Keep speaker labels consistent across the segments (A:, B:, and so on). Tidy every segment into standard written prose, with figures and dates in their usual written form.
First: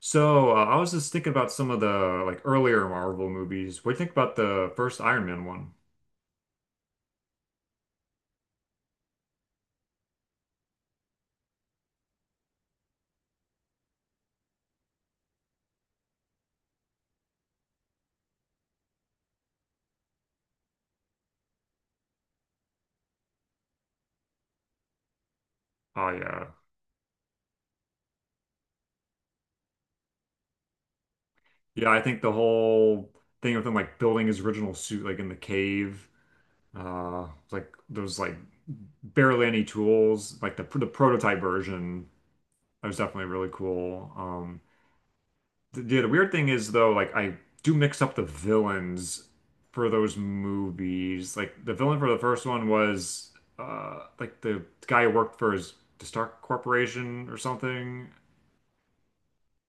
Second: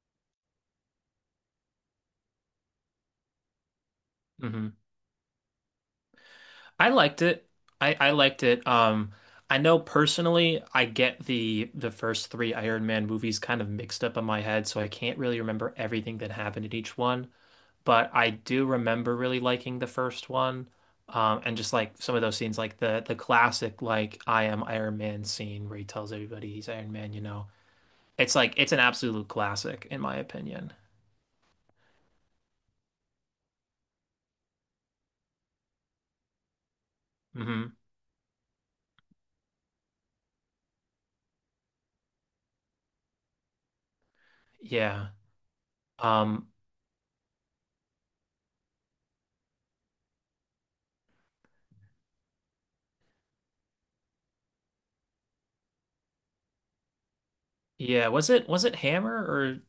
A: So, I was just thinking about some of the like earlier Marvel movies. What do you think about
B: Hmm,
A: the first Iron Man one?
B: I liked it. I liked it. I know personally, I get the first three Iron Man movies kind of mixed up in my head, so I can't really remember everything that happened in each one. But I do remember really liking the first one, and just like some of those scenes, like the classic like I am Iron Man scene where he
A: Oh
B: tells
A: yeah.
B: everybody he's Iron Man. It's like it's an absolute classic in my opinion.
A: Yeah, I think the whole thing of him like building his original suit like in the cave, uh like
B: Hmm.
A: those like barely any tools, like the prototype version. That was definitely really cool.
B: Yeah.
A: The weird
B: Um,
A: thing is though, like I do mix up the villains for those movies. Like the villain for the first one was like the guy who worked for his the Stark Corporation or something.
B: yeah. Was it Hammer,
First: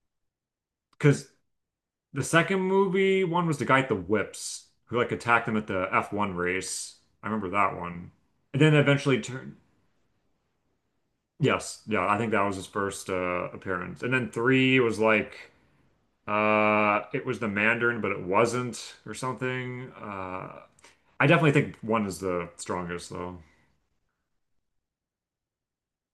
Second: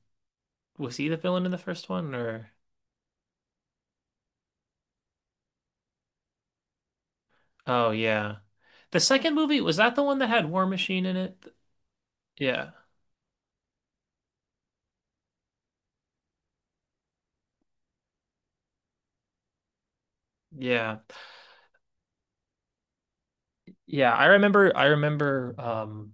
B: was he the
A: Because
B: villain in the first one
A: the
B: or
A: second movie one was the guy at the whips who like attacked him at the F1 race. I remember that
B: oh
A: one.
B: yeah
A: And then
B: the
A: eventually
B: second
A: turned.
B: movie, was that the one that had War Machine in it?
A: Yes, yeah, I think that was his
B: Yeah,
A: first appearance. And then three was like. It was the Mandarin, but it wasn't, or something.
B: yeah,
A: I definitely think one is the strongest, though.
B: yeah. I remember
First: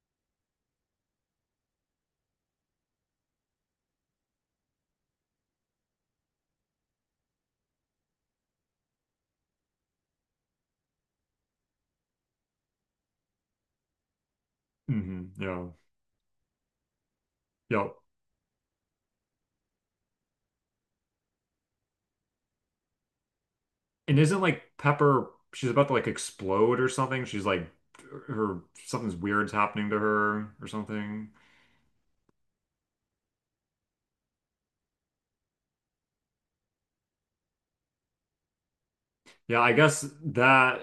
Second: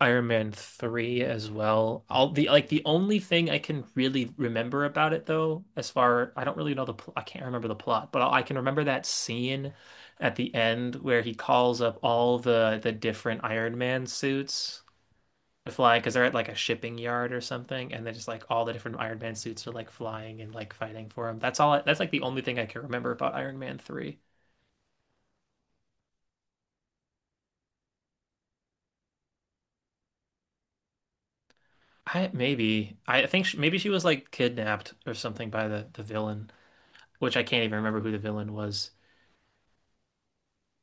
B: Iron Man 3 as well. All the like the only thing I can really remember about it though, as far I don't really know the pl I can't remember the plot, but I can remember that scene at the end where he calls up all the different Iron Man suits
A: Hmm. Yeah.
B: fly because they're at like a shipping yard or
A: Yeah.
B: something, and then just like all the different Iron Man suits are like flying and like fighting for him. That's all. I, that's like the only thing I can remember about Iron Man
A: And
B: 3.
A: isn't like Pepper, she's about to like explode or something. She's like, her, something's weird's happening to her or something.
B: I maybe I think she, maybe she was like kidnapped or something by the villain, which I can't even remember who the villain was.
A: Yeah, I guess that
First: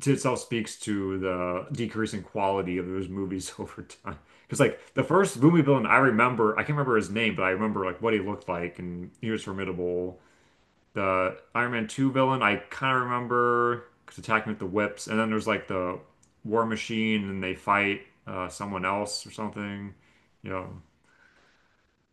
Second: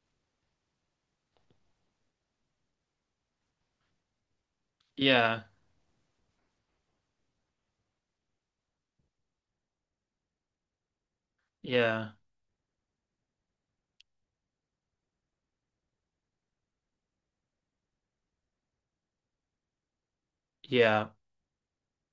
A: to itself speaks to the decreasing quality of those movies over time. Because like the first
B: Yeah,
A: movie villain I remember, I can't remember his name, but I remember like what he looked like and he was formidable. The Iron Man
B: yeah,
A: 2 villain, I kind of remember because attacking with the whips. And then there's like the War Machine and they fight someone else or something. You know.
B: yeah.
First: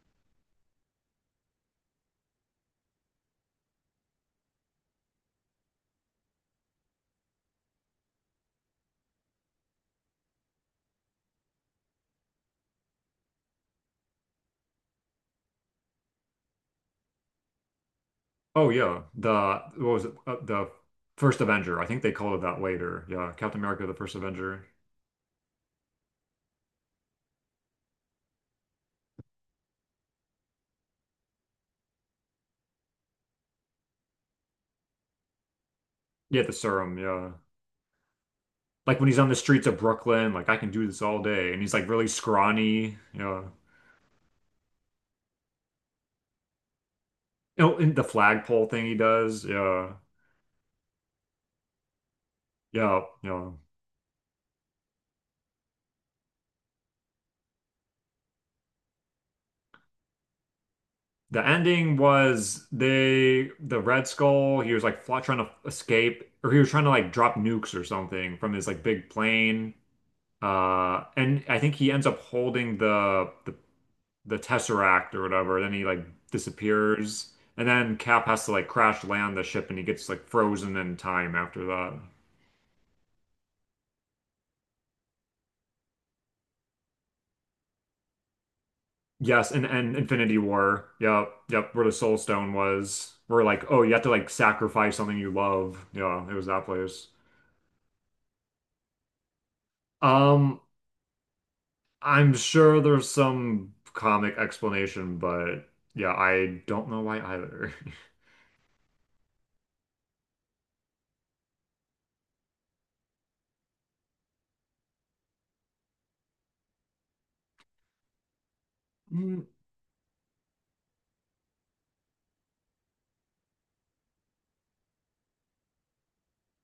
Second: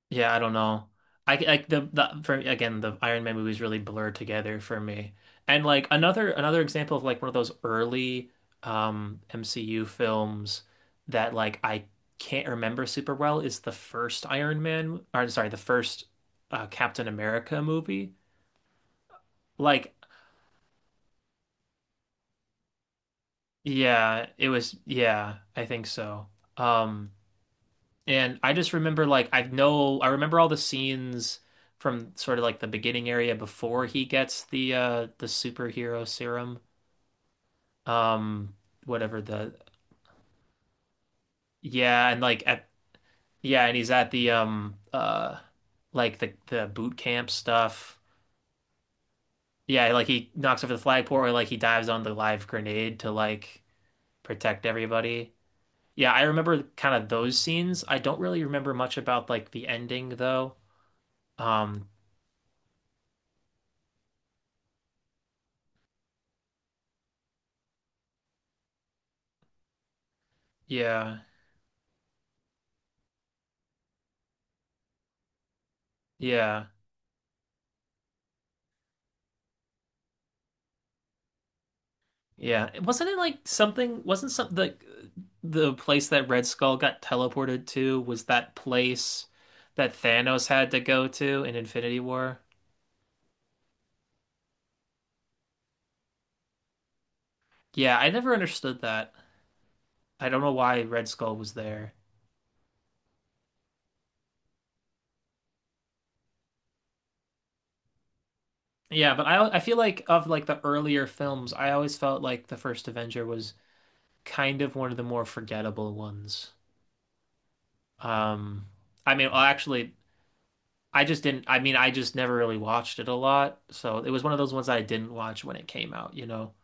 B: Yeah, I don't know. I like the for again the Iron Man movies really blur together for me. And like another example of like one of those early MCU films that like I can't remember super well is the first Iron Man, or sorry, the first Captain America movie.
A: Oh, yeah. The, what
B: Like
A: was it? The First Avenger. I think they called it that later. Yeah. Captain America, the First
B: yeah, it
A: Avenger.
B: was yeah, I think so. Um, and I just remember like I know I remember all the scenes from sort of like the beginning area before he gets the superhero
A: Yeah, the
B: serum.
A: serum. Yeah.
B: Um,
A: Like when he's
B: whatever
A: on the
B: the
A: streets of Brooklyn, like I can do this all day. And he's like really
B: yeah, and like at
A: scrawny. Yeah.
B: yeah, and he's at the like the boot camp
A: You know, in
B: stuff.
A: the flagpole thing he does. Yeah.
B: Yeah, like he knocks over the flagpole or like he dives on the live grenade
A: Yeah.
B: to
A: Yeah.
B: like protect everybody. Yeah, I remember kind of those scenes. I don't really remember much about like the ending though.
A: The
B: Um,
A: ending was they the Red Skull, he was like fly, trying to escape or he was trying to like drop nukes or something from his like big plane.
B: yeah.
A: And I think he ends up holding the Tesseract or whatever, then he like
B: Yeah.
A: disappears. And then Cap has to like crash land the ship and he gets like frozen in time after that.
B: Yeah, wasn't it like something? Wasn't some the place that Red Skull got teleported to was that place
A: Yes, and,
B: that
A: and Infinity
B: Thanos had to
A: War.
B: go
A: Yep,
B: to in
A: yep, where the
B: Infinity
A: Soul
B: War?
A: Stone was. Where like, oh, you have to like sacrifice something you love. Yeah, it was that place.
B: Yeah, I never understood that. I don't know
A: Um,
B: why Red Skull was there.
A: I'm sure there's some comic explanation, but yeah, I don't know why either.
B: Yeah, but I feel like of like the earlier films, I always felt like the first Avenger was kind of one of the more forgettable ones. Um, I mean, well,
A: Mm.
B: actually, I just didn't. I mean, I just never really watched it a lot, so it was one of those ones I didn't watch when it came out, you know.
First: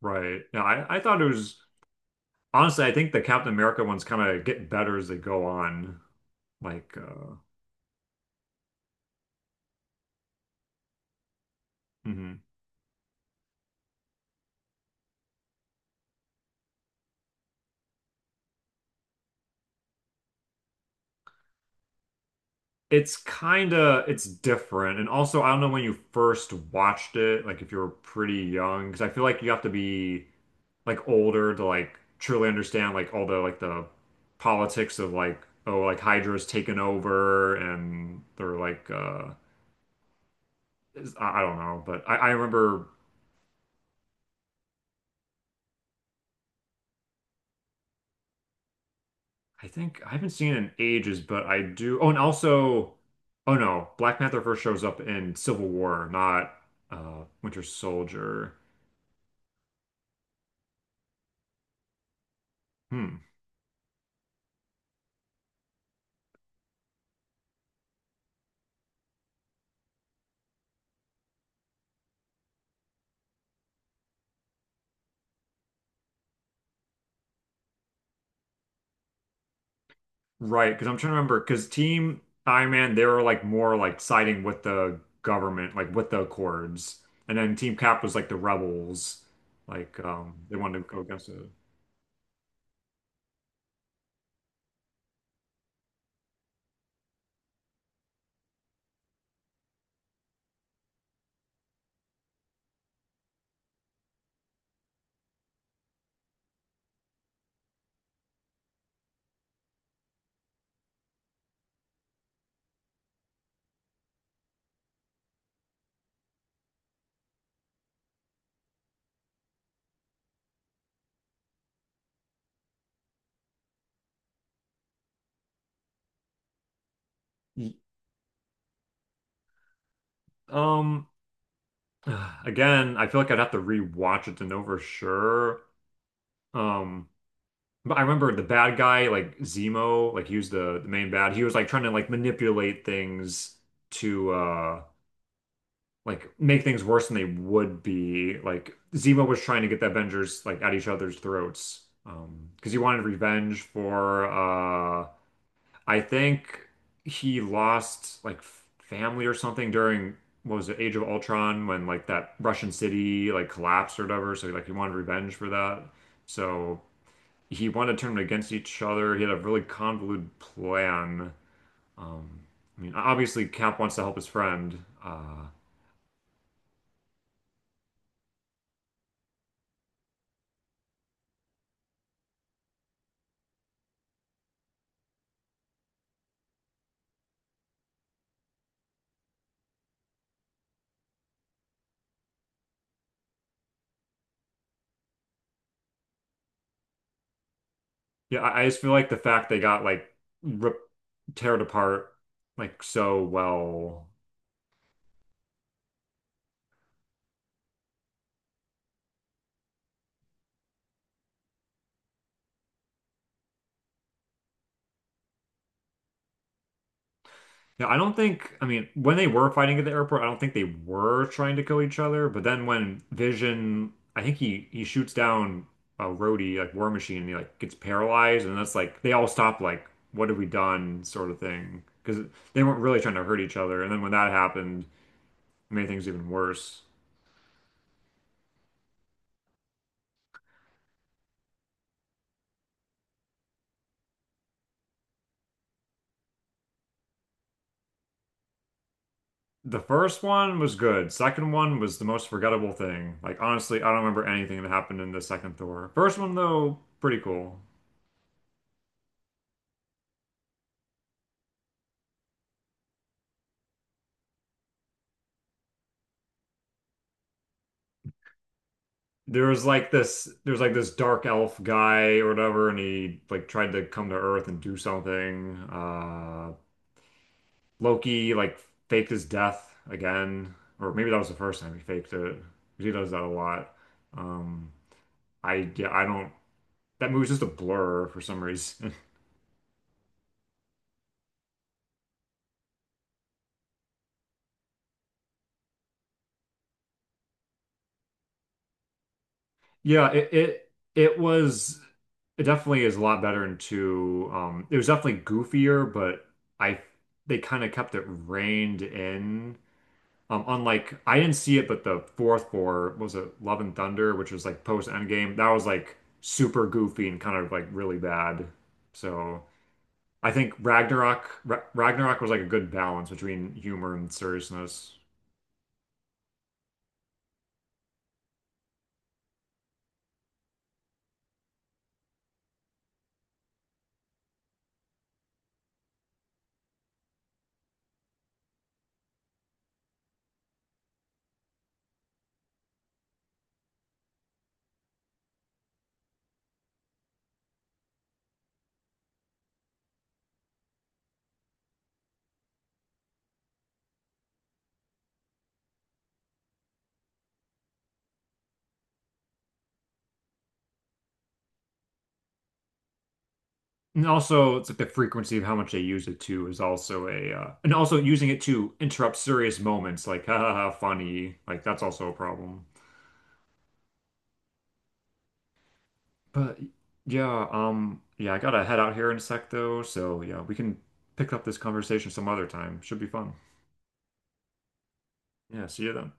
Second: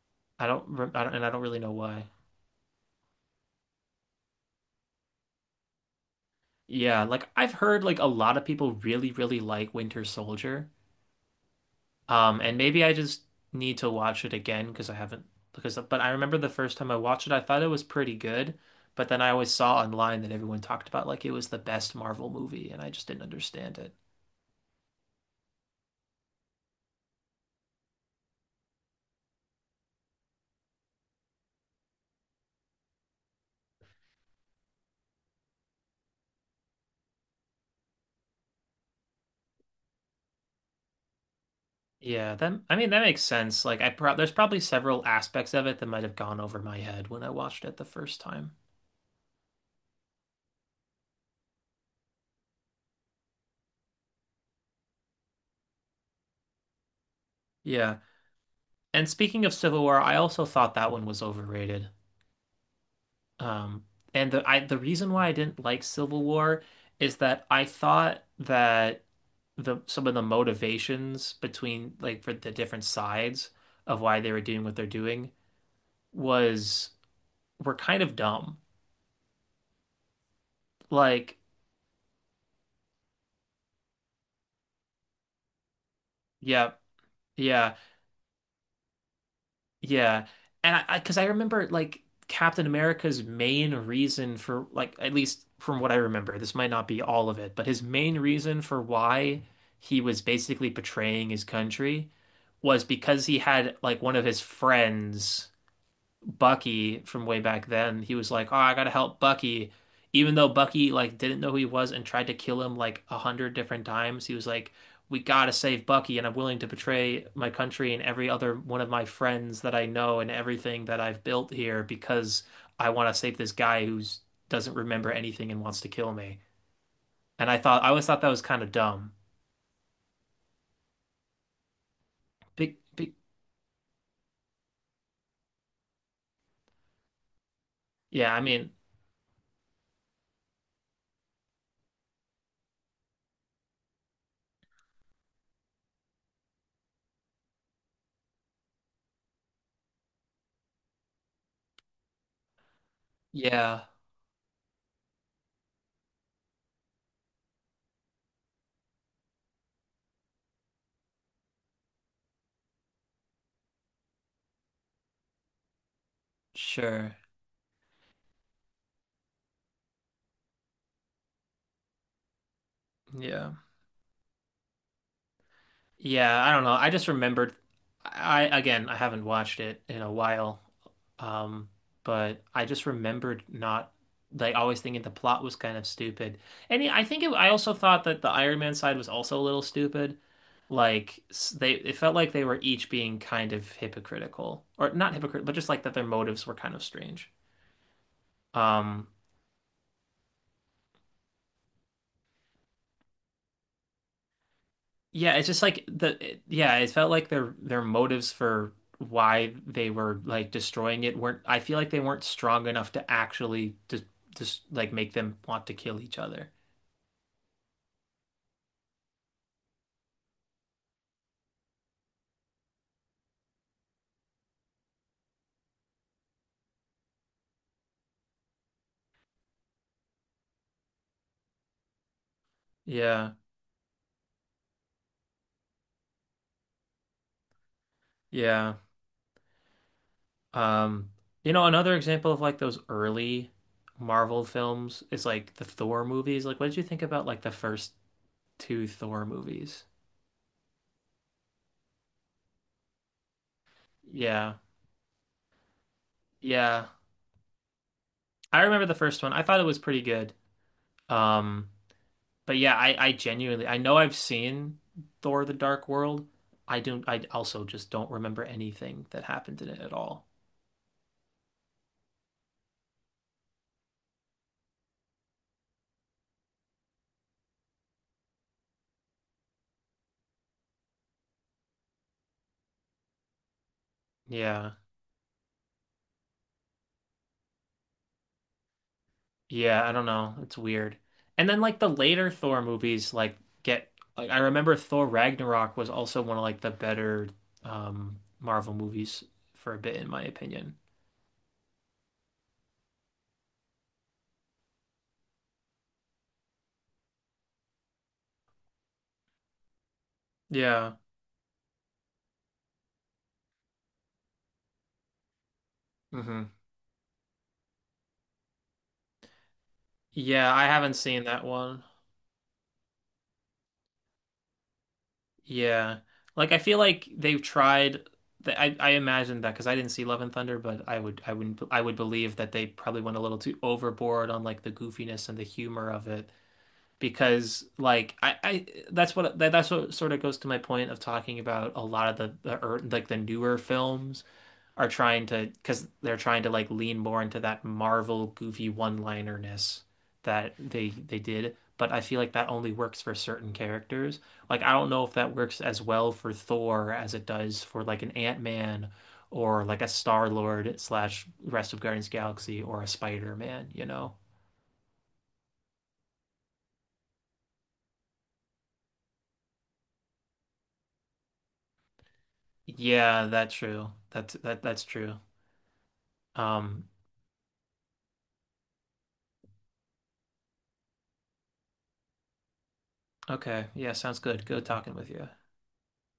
A: Right.
B: I
A: Yeah,
B: don't, rem-
A: I
B: I don't,
A: thought it
B: and I don't really
A: was
B: know why.
A: honestly, I think the Captain America ones kind of get better as they go on. Like,
B: Yeah, like I've heard like a lot of people really, really like Winter Soldier.
A: mhm.
B: And maybe I just need to watch it again because I haven't because but I remember the first time I watched it, I thought it was pretty good, but then I always saw online that everyone talked about like it was the best Marvel movie, and I just
A: It's
B: didn't
A: kind
B: understand it.
A: of it's different, and also I don't know when you first watched it, like if you were pretty young, because I feel like you have to be, like older to like truly understand like all the like the politics of like oh like Hydra's taken over and they're like I don't know, but I
B: Yeah, that I
A: remember
B: mean that makes sense. Like I pro there's probably several aspects of it that might have gone over my head when I watched it the first time.
A: I think I haven't seen it in ages, but I do, oh, and also, oh no, Black Panther first shows up in Civil War, not Winter
B: Yeah,
A: Soldier.
B: and speaking of Civil War, I also thought that one was overrated.
A: Hmm.
B: Um, and the I the reason why I didn't like Civil War is that I thought that the some of the motivations between like for the different sides of why they were doing what they're doing was were kind of dumb.
A: Right, because I'm trying to
B: Like,
A: remember, because Team Iron Man, they were like more like siding with the government, like with the
B: yeah,
A: Accords. And then
B: yeah.
A: Team Cap was like the rebels. Like
B: Yeah.
A: they
B: And
A: wanted
B: I,
A: to
B: I,
A: go
B: because I
A: against it.
B: remember like Captain America's main reason for like at least from what I remember, this might not be all of it, but his main reason for why he was basically betraying his country was because he had like one of his friends. Bucky from way back then, he was like, "Oh, I gotta help Bucky," even though Bucky like didn't know who he was and tried to kill him like a hundred different times. He was like, "We gotta save Bucky, and I'm willing to betray my country and every other one of my friends that I know and everything that I've built here because I want to save this guy who doesn't remember anything and wants to kill me." And I
A: Y-
B: thought I always thought that was kind of dumb.
A: Um
B: Big,
A: Again, I
B: big,
A: feel like I'd have to rewatch it to know for sure. Um but I remember
B: yeah. I
A: the
B: mean,
A: bad guy, like Zemo, like he was the main bad. He was like trying to like manipulate things to like make things worse than they would be. Like Zemo was trying to get the Avengers like at each other's throats because he wanted revenge
B: yeah,
A: for I think he lost like family or something during what was it Age of Ultron when like that Russian city like collapsed or whatever. So like he wanted revenge for that. So
B: sure,
A: he wanted to turn them against each other. He had a really convoluted plan. Um, I mean, obviously
B: yeah.
A: Cap wants to help his friend.
B: Yeah, I don't know. I just remembered I again, I haven't watched it in a while. Um, but I just remembered not like always thinking the plot was kind of stupid. And yeah, I think it, I also thought that the Iron Man side was also a little stupid. Like s- they it felt like they were each being kind of hypocritical or not hypocritical, but just like that their motives were kind of strange.
A: Yeah, I just feel
B: Um,
A: like the fact they got like rip, teared apart like so well.
B: Yeah, it's just like the it- yeah, it felt like their motives for why they were like destroying it weren't I feel like they weren't strong enough to actually just like make them want to kill each other.
A: Yeah, I don't think, I mean, when they were fighting at the airport, I don't think they were trying to kill each other. But then when Vision, I think he shoots down a Rhodey, like War Machine, and he like gets paralyzed, and that's like they all stop like, what have we done, sort of thing, because they weren't really trying to
B: Yeah.
A: hurt each other. And then when that happened, it made things even worse.
B: Yeah. Um, you know another example of like those early Marvel films is like the Thor movies. Like what did you think about like the first two Thor
A: The
B: movies?
A: first one was good. Second one was the most forgettable thing. Like honestly, I don't remember
B: Yeah.
A: anything that happened in the second Thor. First one though,
B: Yeah.
A: pretty cool.
B: I remember the first one. I thought it was pretty good. Um, but yeah, I genuinely I know I've seen Thor: The Dark World. I don't I also just don't remember anything that
A: There
B: happened
A: was
B: in it
A: like
B: at all.
A: this there's like this dark elf guy or whatever, and he like tried to come to Earth and do something. Loki like faked his death again. Or maybe that was the first time he faked it. 'Cause he does that a lot. Um
B: Yeah.
A: I Yeah, I don't, that movie's just a blur for some reason.
B: Yeah, I don't know. It's weird. And then like the later Thor movies like get like I remember Thor Ragnarok was also one of like the better Marvel movies for a bit in
A: Yeah,
B: my
A: it it
B: opinion.
A: it was, it definitely is a lot better in two. It was definitely goofier, but I they kind of kept it reined in.
B: Yeah.
A: Unlike, I didn't see it, but the fourth four what was it, Love and Thunder, which was like post Endgame. That was like
B: Hmm.
A: super goofy and kind of like really bad. So I think
B: Yeah, I haven't seen that one.
A: Ragnarok was like a good balance between humor and seriousness.
B: Yeah. Like I feel like they've tried th- I imagined that because I didn't see Love and Thunder, but I would I wouldn't I would believe that they probably went a little too overboard on like the goofiness and the humor of it because like I that's what that, that's what sort of goes to my point of talking about a lot of the like the newer films are trying to because they're trying to like lean more into that Marvel goofy one-linerness that they did. But I feel like that only works for certain characters. Like I don't know if that works as well for Thor as it does for like an Ant-Man or like a Star-Lord slash rest of Guardians of the Galaxy or a Spider-Man, you
A: And
B: know?
A: also, it's like the frequency of how much they use it too is also a, and also using it to interrupt serious moments, like ha ha ha, funny, like that's also a problem.
B: Yeah, that's true. That's that's true.
A: But
B: Um,
A: yeah, yeah, I gotta head out here in a sec though, so yeah, we can pick up this conversation some other time. Should be fun.
B: okay. Yeah, sounds good. Good talking with you.
A: Yeah, see you then.